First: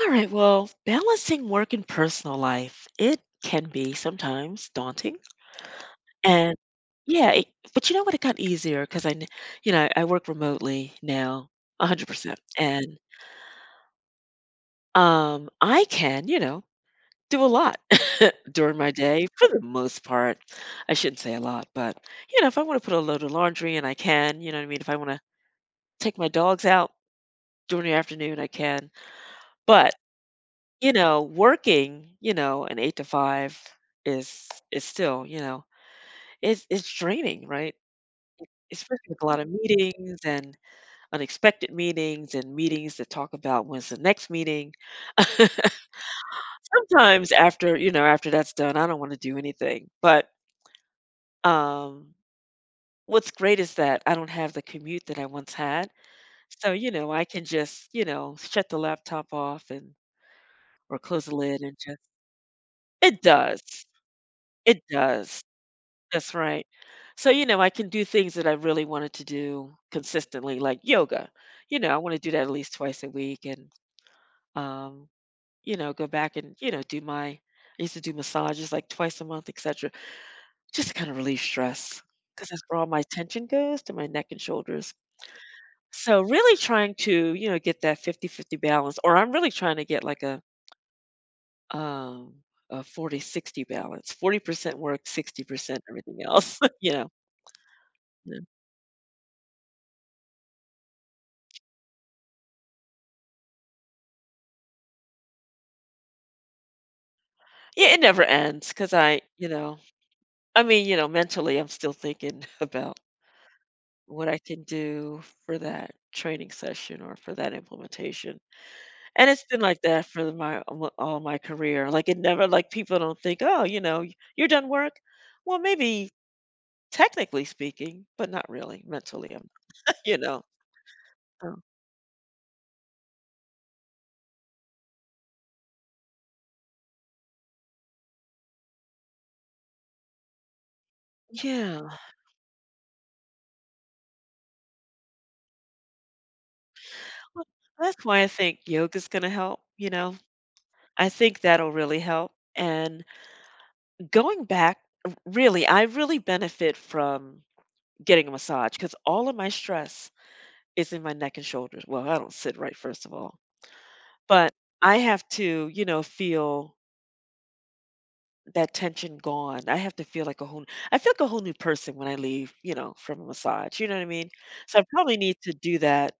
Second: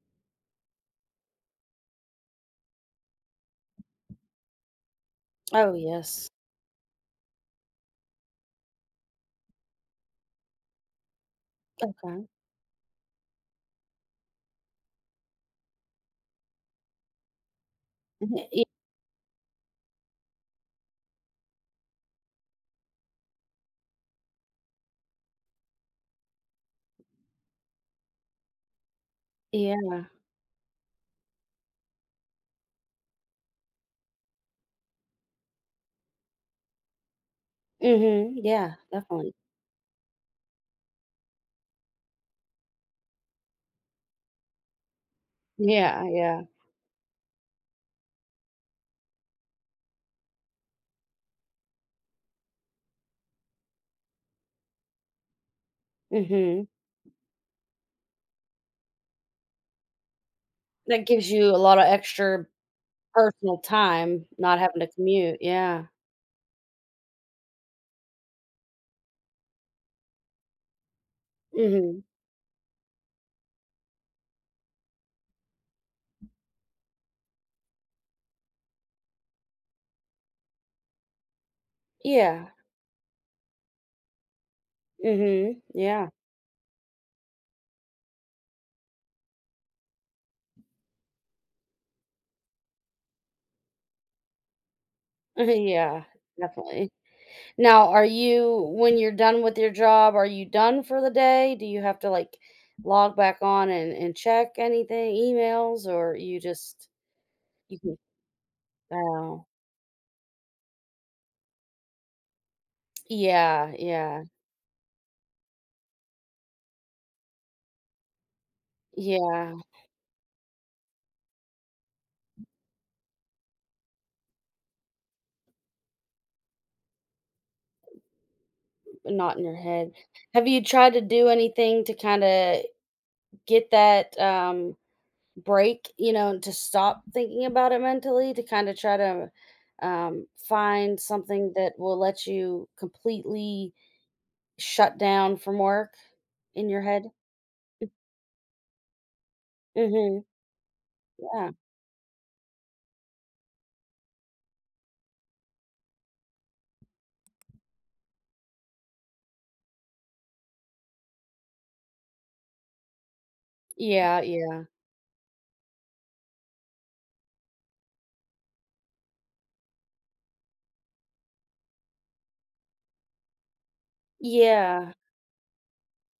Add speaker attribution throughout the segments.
Speaker 1: All right, well, balancing work and personal life, it can be sometimes daunting.
Speaker 2: Oh, yes.
Speaker 1: And yeah, it, but you know what? It got easier because you know, I work remotely now
Speaker 2: Okay.
Speaker 1: 100%. And I can, you know, do a lot
Speaker 2: Mhm, y
Speaker 1: during my day for the most part. I shouldn't say a lot, but, you know, if I want to put a load of laundry and I can, you know what I mean? If I want to take my dogs out during the afternoon, I can. But
Speaker 2: yeah.
Speaker 1: You know, working, you know, an 8 to 5 is still, you know, it's draining, right?
Speaker 2: Mhm, yeah,
Speaker 1: Especially with a
Speaker 2: definitely.
Speaker 1: lot of meetings and unexpected meetings and meetings that talk about when's the next meeting.
Speaker 2: Yeah, yeah.
Speaker 1: Sometimes after, you know, after that's done, I don't wanna do anything, um, what's great is that I don't have the commute that I once had,
Speaker 2: Mm, mhm.
Speaker 1: so, you know, I can just, you know, shut the laptop off and or
Speaker 2: That
Speaker 1: close
Speaker 2: gives
Speaker 1: the
Speaker 2: you a
Speaker 1: lid and
Speaker 2: lot of
Speaker 1: just
Speaker 2: extra
Speaker 1: it
Speaker 2: personal
Speaker 1: does.
Speaker 2: time not having
Speaker 1: It
Speaker 2: to commute,
Speaker 1: does.
Speaker 2: yeah.
Speaker 1: That's right. So, you know, I can do things that I really wanted to do consistently, like yoga.
Speaker 2: Mm,
Speaker 1: You know, I
Speaker 2: mhm.
Speaker 1: want to do that at least twice a week and, um, you know, go back and, you know, I used to do massages like twice a month, etc. just to kind of relieve stress
Speaker 2: Yeah.
Speaker 1: because that's where all my attention goes to my neck and shoulders.
Speaker 2: Mm, mhm, yeah.
Speaker 1: So, really trying to, you know, get that 50-50 balance, or I'm really trying to get like um, a 40-60 balance, 40% work, 60%
Speaker 2: Yeah,
Speaker 1: everything else.
Speaker 2: definitely.
Speaker 1: You know?
Speaker 2: Now, are
Speaker 1: Yeah.
Speaker 2: you when you're done with your job, are you done for the day? Do you have to, like, log back on and check anything, emails, or you
Speaker 1: Yeah,
Speaker 2: can.
Speaker 1: it never ends because I,
Speaker 2: Oh.
Speaker 1: you know, I mean, you know, mentally, I'm still thinking about
Speaker 2: Yeah, yeah,
Speaker 1: what I can do for that training session or for that implementation. And it's
Speaker 2: yeah.
Speaker 1: been like that for all my career. Like it never, like people don't think, oh, you know, you're done work. Well, maybe technically speaking, but not really. Mentally,
Speaker 2: Not in
Speaker 1: I'm,
Speaker 2: your head.
Speaker 1: you know.
Speaker 2: Have you tried to do
Speaker 1: so,
Speaker 2: anything to kinda get that, break, and to stop thinking about it mentally, to kinda try to, find something that will
Speaker 1: yeah,
Speaker 2: let you completely shut down from work in your head?
Speaker 1: well, that's why I think yoga's going to help. You know,
Speaker 2: Mhm,
Speaker 1: I think
Speaker 2: yeah.
Speaker 1: that'll really help. And Going back, really, I really benefit from getting a massage because all of my stress is in my neck and shoulders. Well, I don't sit right, first of all,
Speaker 2: Yeah,
Speaker 1: but
Speaker 2: yeah.
Speaker 1: I have to, you know, feel that tension gone. I have to feel like a whole, I feel like a whole new person when I leave, you know, from a massage. You know what I mean? So I
Speaker 2: Yeah.
Speaker 1: probably need to do that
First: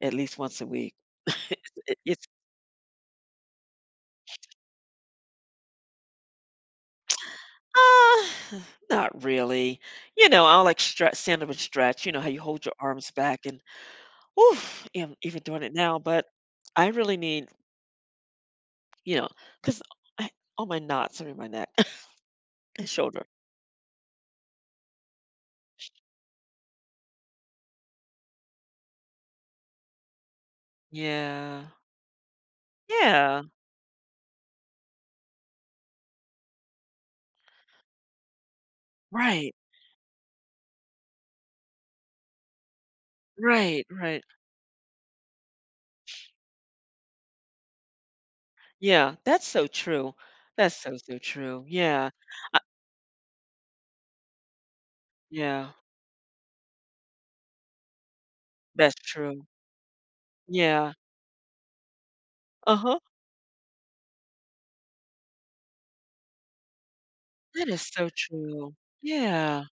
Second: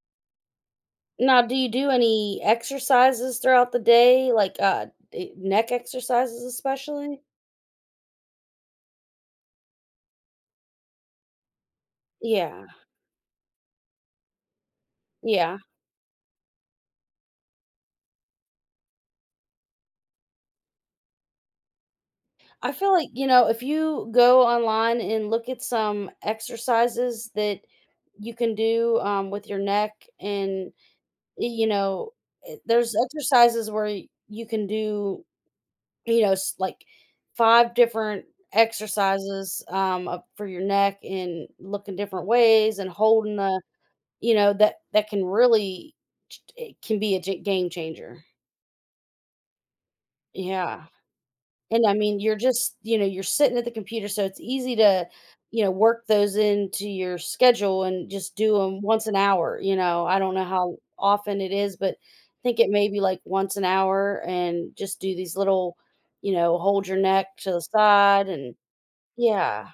Speaker 1: at least once a week.
Speaker 2: Now, do you do
Speaker 1: It- It's,
Speaker 2: any exercises throughout the day, like, neck exercises especially?
Speaker 1: uh, not really. You know, I'll like stretch, stand up and stretch. You know how you hold
Speaker 2: Yeah,
Speaker 1: your arms back and oof, am even
Speaker 2: yeah.
Speaker 1: doing it now, but I really need, you know, because all my knots are in my neck
Speaker 2: I
Speaker 1: and
Speaker 2: feel like,
Speaker 1: shoulder.
Speaker 2: if you go online and look at some exercises that you can do with your neck, and, y-
Speaker 1: Yeah.
Speaker 2: you know, there's
Speaker 1: Yeah.
Speaker 2: exercises where you can do, like five different
Speaker 1: Right.
Speaker 2: exercises up for your neck and looking different ways and holding the,
Speaker 1: Right, right.
Speaker 2: that can really, it can be a game changer.
Speaker 1: Yeah, that's so true. That's
Speaker 2: Yeah.
Speaker 1: so, so true.
Speaker 2: And I
Speaker 1: Yeah,
Speaker 2: mean, you're just, you're sitting at the computer, so it's easy to,
Speaker 1: yeah.
Speaker 2: work those into your schedule and just do them
Speaker 1: That's
Speaker 2: once an
Speaker 1: true.
Speaker 2: hour. I don't know how
Speaker 1: Yeah.
Speaker 2: often it is, but I think it may
Speaker 1: Uh-huh.
Speaker 2: be like once an hour and just do these little, hold your neck to the
Speaker 1: That is so
Speaker 2: side and
Speaker 1: true. Yeah.
Speaker 2: yeah.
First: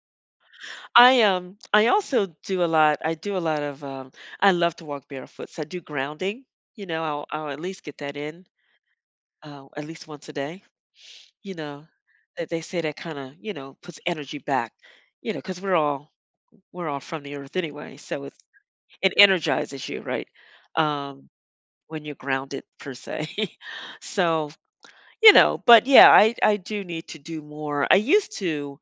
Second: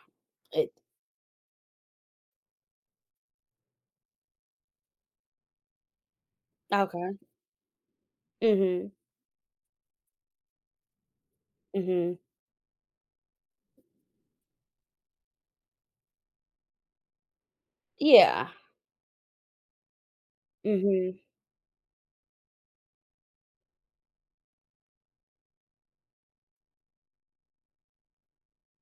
Speaker 2: It
Speaker 1: I do a lot of, I love to walk barefoot, so I do grounding, you know,
Speaker 2: Okay.
Speaker 1: I'll at least get that in,
Speaker 2: Mhm.
Speaker 1: at least once a day. You
Speaker 2: Mm,
Speaker 1: know,
Speaker 2: mhm.
Speaker 1: that they say that kinda, you know, puts energy back, you know because 'cause we're all from the earth anyway, so it
Speaker 2: Yeah.
Speaker 1: it energizes you, right?
Speaker 2: Mm, mhm.
Speaker 1: Um, when you're grounded per se. So, you know, but yeah, I do need to do more. I used to,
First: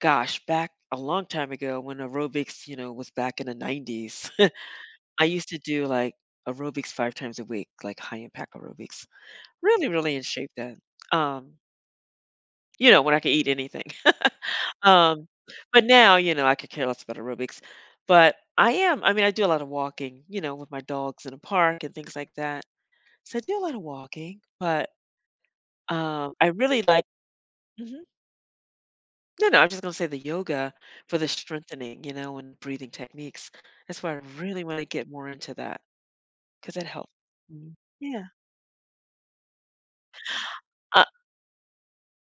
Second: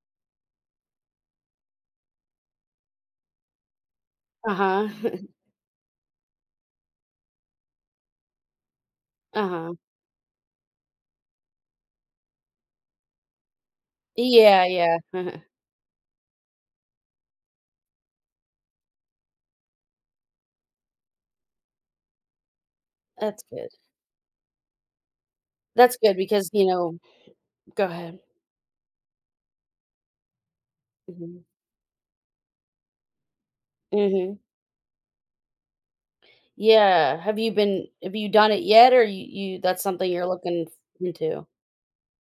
Speaker 1: gosh, back a long time ago when aerobics, you know, was back in the 90s,
Speaker 2: Uh-huh.
Speaker 1: I used to do, like, aerobics 5 times a week, like high impact aerobics.
Speaker 2: Uh-huh.
Speaker 1: Really, really in shape then. Um, you know, when I could eat anything.
Speaker 2: Yeah, yeah.
Speaker 1: Um, but now, you know, I could care less about aerobics, but I am I mean, I do a lot of walking, you know, with my dogs in a park and things like that. So I
Speaker 2: That's
Speaker 1: do a
Speaker 2: good.
Speaker 1: lot of walking, but,
Speaker 2: That's good
Speaker 1: um, I really like
Speaker 2: go
Speaker 1: Mhm.
Speaker 2: ahead.
Speaker 1: No, no, I am just gonna say the yoga for the
Speaker 2: Mhm.
Speaker 1: strengthening, you know, and breathing techniques. That's why I
Speaker 2: Mhm.
Speaker 1: really wanna get more into that because it helps.
Speaker 2: Yeah,
Speaker 1: Mhm.
Speaker 2: have
Speaker 1: Yeah.
Speaker 2: you done it yet, or you that's something you're looking
Speaker 1: Uh,
Speaker 2: into?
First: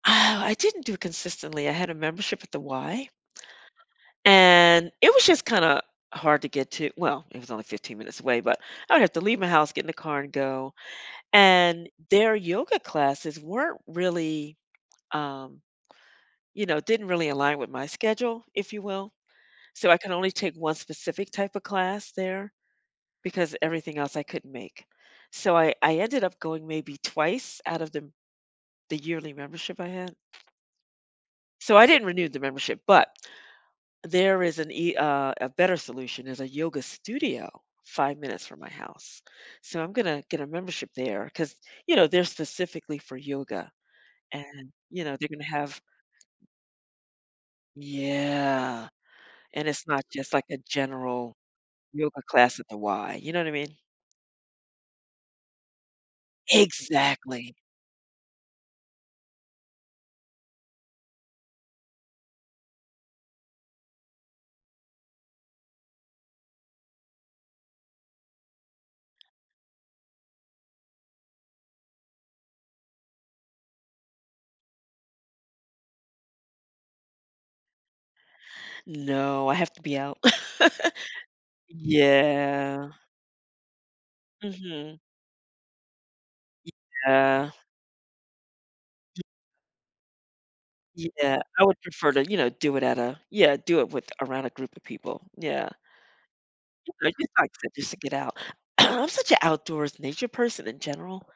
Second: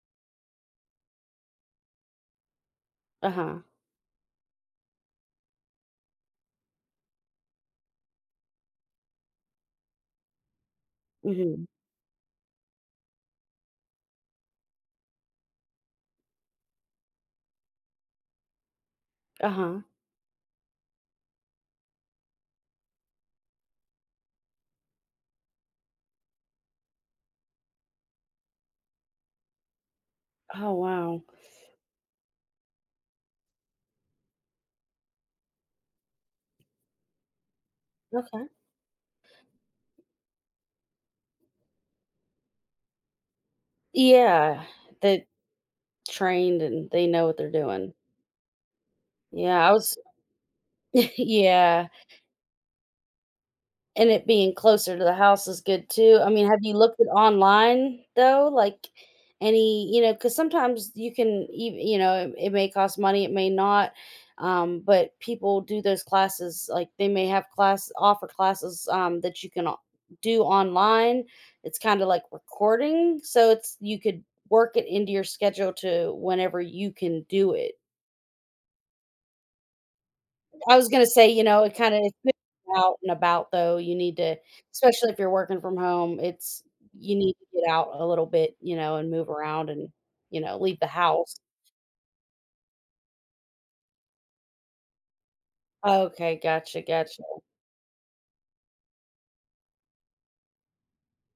Speaker 1: I didn't do it consistently. I had a membership at the Y.
Speaker 2: Uh-huh.
Speaker 1: And it was just kind of hard to get to. Well, it was only 15 minutes away, but I would have to leave my house, get in the car, and go.
Speaker 2: Mhm.
Speaker 1: And their yoga classes weren't really, um, you know, didn't really align with my schedule, if you will.
Speaker 2: Uh-huh.
Speaker 1: So I could only take one specific type of class there because everything else I couldn't make. So I ended up going maybe twice out of the yearly membership I had.
Speaker 2: Oh, wow.
Speaker 1: So I didn't renew the membership, but there is an e a better solution is a yoga studio 5 minutes
Speaker 2: Okay.
Speaker 1: from my house. So I'm gonna get a membership there because you know, they're specifically for yoga
Speaker 2: Yeah,
Speaker 1: and, you know,
Speaker 2: they
Speaker 1: they're gonna have
Speaker 2: trained and they know what they're doing.
Speaker 1: Yeah,
Speaker 2: Yeah,
Speaker 1: and
Speaker 2: I
Speaker 1: it's
Speaker 2: was
Speaker 1: not just like a general
Speaker 2: yeah,
Speaker 1: yoga class at the Y, you know what I mean?
Speaker 2: and it being closer to the house is good too. I mean, have you looked at
Speaker 1: Exactly.
Speaker 2: online though? Like, any, because sometimes you can even, it may cost money, it may not. But people do those classes, like they may have class offer classes that you can do online. It's kind of like recording, so it's you could work it into your schedule to whenever you can do it.
Speaker 1: No, I have to be out.
Speaker 2: I was gonna say, it's
Speaker 1: Yeah.
Speaker 2: out and about though, you need to,
Speaker 1: Mhm.
Speaker 2: especially if you're working from home, it's you need
Speaker 1: Yeah,
Speaker 2: to get out a little bit, and move around and, leave the house.
Speaker 1: yeah. I would prefer to, you know, do it at a Yeah, do it with around a group of people. Yeah.
Speaker 2: Okay, gotcha,
Speaker 1: You know,
Speaker 2: gotcha.
Speaker 1: you like I said just to get out. I'm such an outdoors nature person in general,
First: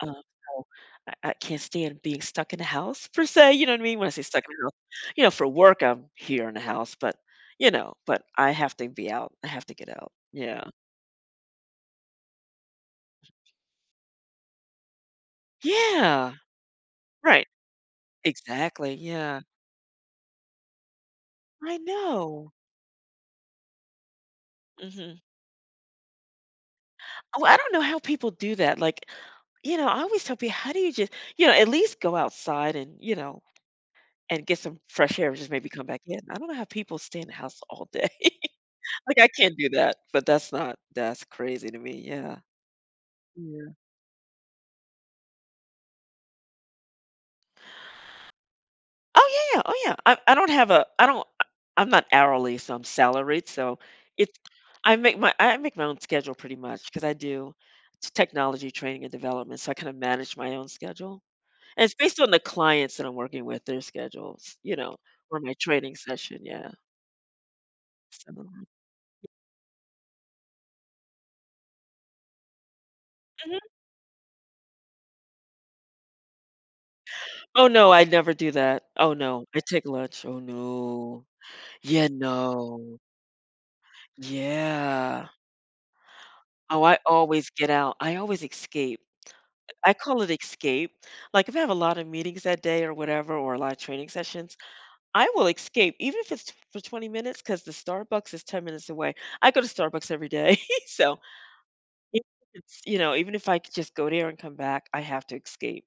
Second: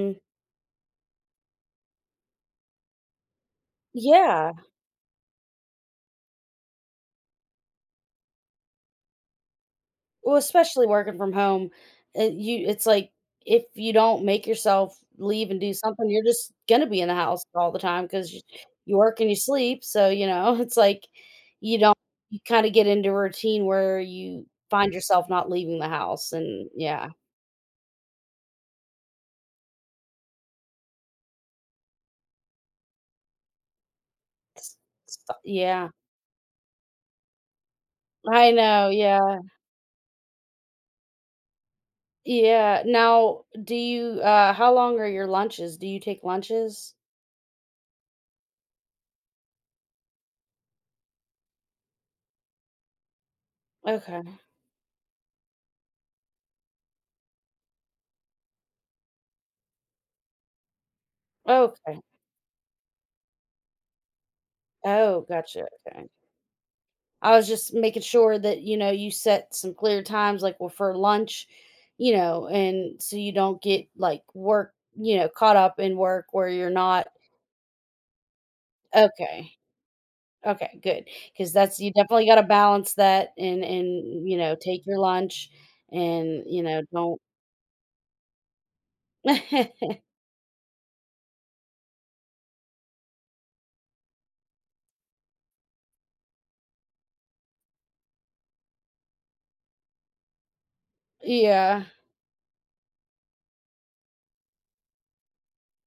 Speaker 1: um, so I can't stand being stuck in a house per se, you know what I mean? When I say stuck in
Speaker 2: Yeah.
Speaker 1: a house, you know, for work, I'm here in the house, but, you know, but I have to be out. I have to get out.
Speaker 2: Well,
Speaker 1: Yeah.
Speaker 2: especially working from home, it's like if you don't make yourself leave and do something, you're
Speaker 1: Yeah.
Speaker 2: just gonna be in the house
Speaker 1: Right.
Speaker 2: all the time, 'cause
Speaker 1: Exactly,
Speaker 2: you work and you
Speaker 1: yeah.
Speaker 2: sleep, so, it's like
Speaker 1: I
Speaker 2: you don't you
Speaker 1: know.
Speaker 2: kinda get into a routine where you find
Speaker 1: Mhm.
Speaker 2: yourself not leaving the house, and yeah.
Speaker 1: Oh, I don't know how people do that, like, you know, I always tell people, "How do you just" you know, at least go outside and, you know. And get
Speaker 2: It's
Speaker 1: some fresh
Speaker 2: it's
Speaker 1: air,
Speaker 2: fu
Speaker 1: and just maybe come
Speaker 2: Yeah.
Speaker 1: back in. I don't know how people stay in the house all day.
Speaker 2: I know,
Speaker 1: Like, I
Speaker 2: yeah.
Speaker 1: can't do that, but that's not that's crazy to me, yeah.
Speaker 2: Yeah. Now,
Speaker 1: Yeah.
Speaker 2: how long are your lunches? Do you take lunches?
Speaker 1: Oh, yeah, yeah, oh, yeah. I don't have a I don't I I'm not hourly, so I'm salaried, so
Speaker 2: Okay.
Speaker 1: it's I make my own schedule pretty much because I do t technology training and development, so I kinda manage my own schedule, and it's
Speaker 2: Okay.
Speaker 1: based on the clients that I'm working with, their schedules, you know,
Speaker 2: Oh,
Speaker 1: or my
Speaker 2: gotcha,
Speaker 1: training
Speaker 2: okay.
Speaker 1: session, yeah.
Speaker 2: I was just making
Speaker 1: So
Speaker 2: sure that,
Speaker 1: Mhm.
Speaker 2: you set some clear times, like, well, for lunch, and so you don't get, like, work caught up in work where you're not.
Speaker 1: Oh, no, I never do that. Oh, no.
Speaker 2: Okay.
Speaker 1: I take lunch. Oh,
Speaker 2: Okay, good,
Speaker 1: no.
Speaker 2: because that's you
Speaker 1: Yeah,
Speaker 2: definitely gotta balance
Speaker 1: no.
Speaker 2: that, take your
Speaker 1: Yeah.
Speaker 2: lunch, and,
Speaker 1: Oh, I
Speaker 2: don't.
Speaker 1: always get out. I always escape. I call it escape. Like, if I have a lot of meetings that day or whatever, or a lot of training sessions, I will escape, even if it's for 20 minutes, because the Starbucks is 10 minutes away. I go to Starbucks every day. So,
Speaker 2: Yeah.
Speaker 1: even if it's, you know, even if I could just go there and come back, I have to escape.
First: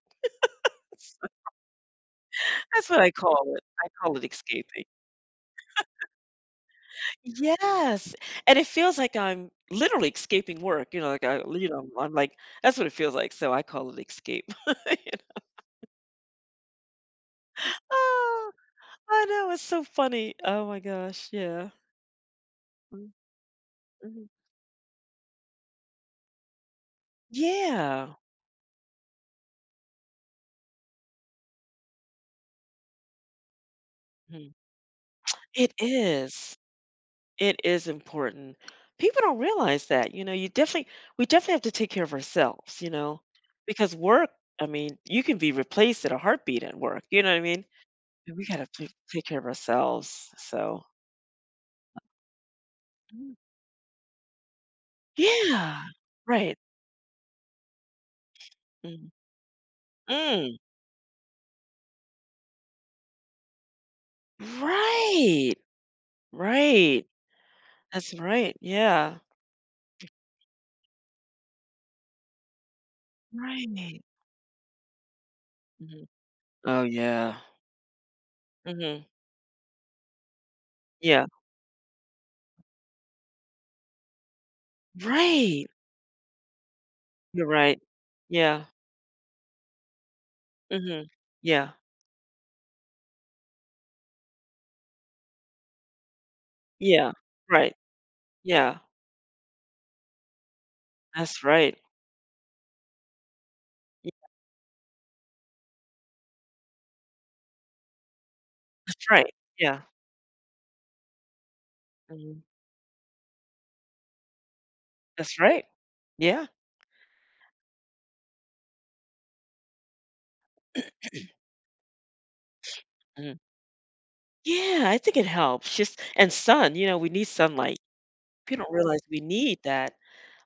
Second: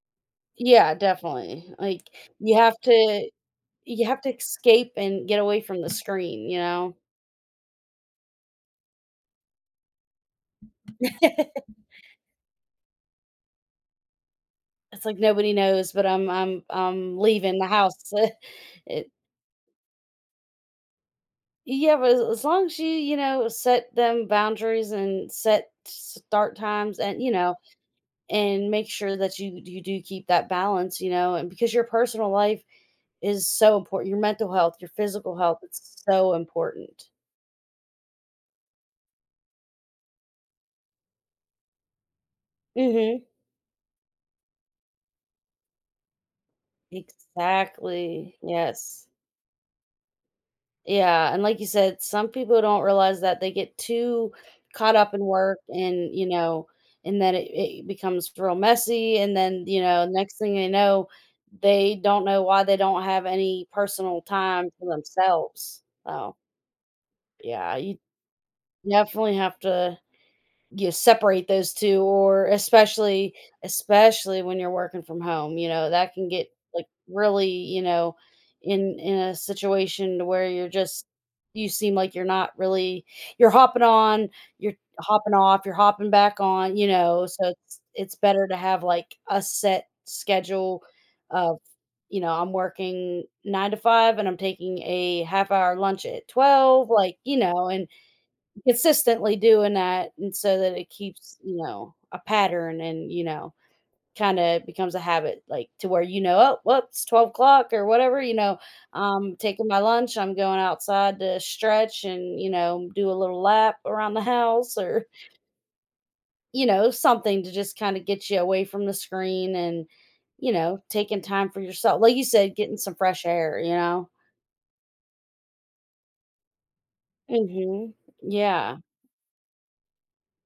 Speaker 2: Yeah, definitely. Like, you have
Speaker 1: That's what I
Speaker 2: to
Speaker 1: call it. I
Speaker 2: you
Speaker 1: call
Speaker 2: have
Speaker 1: it
Speaker 2: to
Speaker 1: escaping.
Speaker 2: escape and get away from the screen, you know?
Speaker 1: Yes, and it feels like I'm literally escaping work, you know, like, I you know, I'm like that's what it feels like, so I call it escape. You
Speaker 2: It's like
Speaker 1: know?
Speaker 2: nobody knows, but I'm leaving the house.
Speaker 1: Oh,
Speaker 2: It
Speaker 1: I know, it's so funny. Oh my gosh, yeah.
Speaker 2: Yeah, but as long as you,
Speaker 1: Mm,
Speaker 2: set them
Speaker 1: mhm.
Speaker 2: boundaries and set start times, and, you know,
Speaker 1: Yeah.
Speaker 2: and make sure that you do keep that balance, and because your personal life is so important. Your mental
Speaker 1: Mhm.
Speaker 2: health, your physical health,
Speaker 1: It
Speaker 2: it's so
Speaker 1: is.
Speaker 2: important.
Speaker 1: It is important. People don't realize that, you know, you definitely we definitely have to take care of ourselves, you know,
Speaker 2: Mhm.
Speaker 1: because work, I mean, you can be replaced at a heartbeat at work, you know what I mean?
Speaker 2: Exactly.
Speaker 1: We gotta
Speaker 2: Yes.
Speaker 1: take care of ourselves, so
Speaker 2: Yeah, and like you said, some people don't realize
Speaker 1: mm.
Speaker 2: that they get too caught up in work,
Speaker 1: Yeah.
Speaker 2: and, you
Speaker 1: Right.
Speaker 2: know, and then it becomes real
Speaker 1: Mm.
Speaker 2: messy. And then, next thing
Speaker 1: Mm.
Speaker 2: they know, they don't know why they don't have any personal time for
Speaker 1: Right.
Speaker 2: themselves. So,
Speaker 1: Right.
Speaker 2: yeah, you
Speaker 1: That's right. Yeah.
Speaker 2: definitely have to you separate those two, or especially,
Speaker 1: Right.
Speaker 2: when you're working from home,
Speaker 1: Mhm.
Speaker 2: that can get,
Speaker 1: Oh,
Speaker 2: like,
Speaker 1: yeah.
Speaker 2: really, in
Speaker 1: Mhm.
Speaker 2: in a situation to where
Speaker 1: Yeah.
Speaker 2: you seem like you're not really you're hopping on, you're hopping off,
Speaker 1: Right.
Speaker 2: you're hopping back on,
Speaker 1: You're
Speaker 2: so
Speaker 1: right.
Speaker 2: it's better to
Speaker 1: Yeah.
Speaker 2: have, like, a set schedule
Speaker 1: Mhm.
Speaker 2: of,
Speaker 1: Yeah.
Speaker 2: I'm working 9 to 5 and I'm taking a half hour lunch at 12,
Speaker 1: Yeah.
Speaker 2: like,
Speaker 1: Right.
Speaker 2: and
Speaker 1: Yeah.
Speaker 2: consistently doing that, and so that it keeps,
Speaker 1: That's right.
Speaker 2: a pattern. And
Speaker 1: Yeah,
Speaker 2: kind of becomes a habit, like, to where, oh, well, it's 12 o'clock or whatever.
Speaker 1: that's right.
Speaker 2: I'm taking my
Speaker 1: Yeah.
Speaker 2: lunch, I'm going outside to stretch and
Speaker 1: Mhm.
Speaker 2: do a little lap around the house, or
Speaker 1: That's right. Yeah.
Speaker 2: something, to just kind of get you away from the screen. And taking time for yourself, like you said, getting some fresh
Speaker 1: Mhm.
Speaker 2: air.
Speaker 1: Yeah, I think it helps. Just and sun, you know, we need sunlight.
Speaker 2: Hmm.
Speaker 1: People don't
Speaker 2: Yeah.
Speaker 1: realize we need that,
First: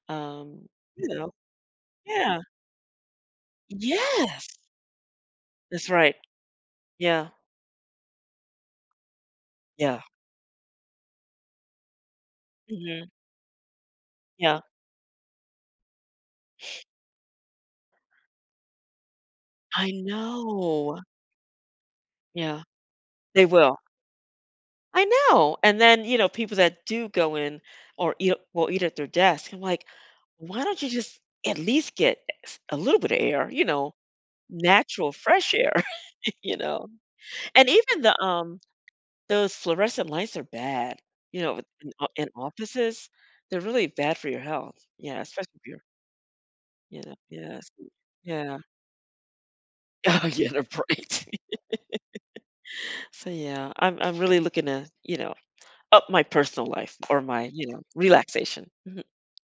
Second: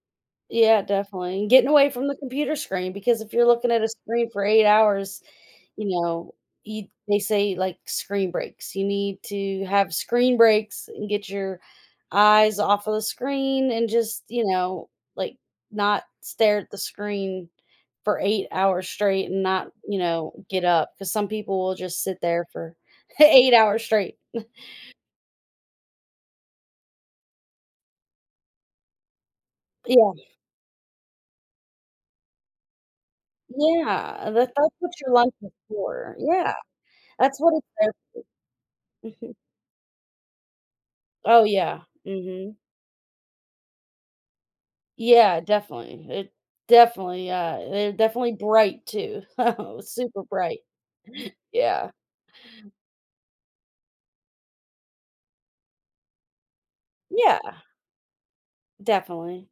Speaker 1: um,
Speaker 2: Yeah,
Speaker 1: you know.
Speaker 2: definitely, and getting away from the
Speaker 1: Yeah.
Speaker 2: computer screen, because if you're looking at a screen for
Speaker 1: Yes.
Speaker 2: 8 hours, you
Speaker 1: That's right.
Speaker 2: know, you they
Speaker 1: Yeah,
Speaker 2: say, like, screen breaks. You need to have
Speaker 1: yeah.
Speaker 2: screen breaks and get your eyes off of the
Speaker 1: Mhm,
Speaker 2: screen, and just,
Speaker 1: yeah.
Speaker 2: like, not stare at the screen for 8 hours straight and not,
Speaker 1: I
Speaker 2: get up,
Speaker 1: know.
Speaker 2: because some people will just sit there
Speaker 1: Yeah,
Speaker 2: for
Speaker 1: they
Speaker 2: 8
Speaker 1: will.
Speaker 2: hours straight.
Speaker 1: I know, and then, you know, people that do go in or eat will eat at their desk. I'm like,
Speaker 2: Yeah,
Speaker 1: "Why don't you just at least get s a little bit of air, you know,
Speaker 2: yeah, that's what
Speaker 1: natural
Speaker 2: your lunch is
Speaker 1: fresh air,"
Speaker 2: for. Yeah,
Speaker 1: you know?
Speaker 2: that's what it's
Speaker 1: And
Speaker 2: there.
Speaker 1: even the,
Speaker 2: Mm-hmm.
Speaker 1: those fluorescent lights are bad, you
Speaker 2: Oh,
Speaker 1: know,
Speaker 2: yeah.
Speaker 1: in
Speaker 2: Mhm.
Speaker 1: offices. They're really bad for your health. Yeah,
Speaker 2: Yeah,
Speaker 1: especially if you're
Speaker 2: definitely.
Speaker 1: you know, yes.
Speaker 2: They're definitely
Speaker 1: Yeah.
Speaker 2: bright too. Super
Speaker 1: Oh, yeah,
Speaker 2: bright.
Speaker 1: they're bright.
Speaker 2: Yeah.
Speaker 1: So yeah, I'm really looking to, you know, up my personal life or
Speaker 2: Yeah,
Speaker 1: my, you know, relaxation.
Speaker 2: definitely.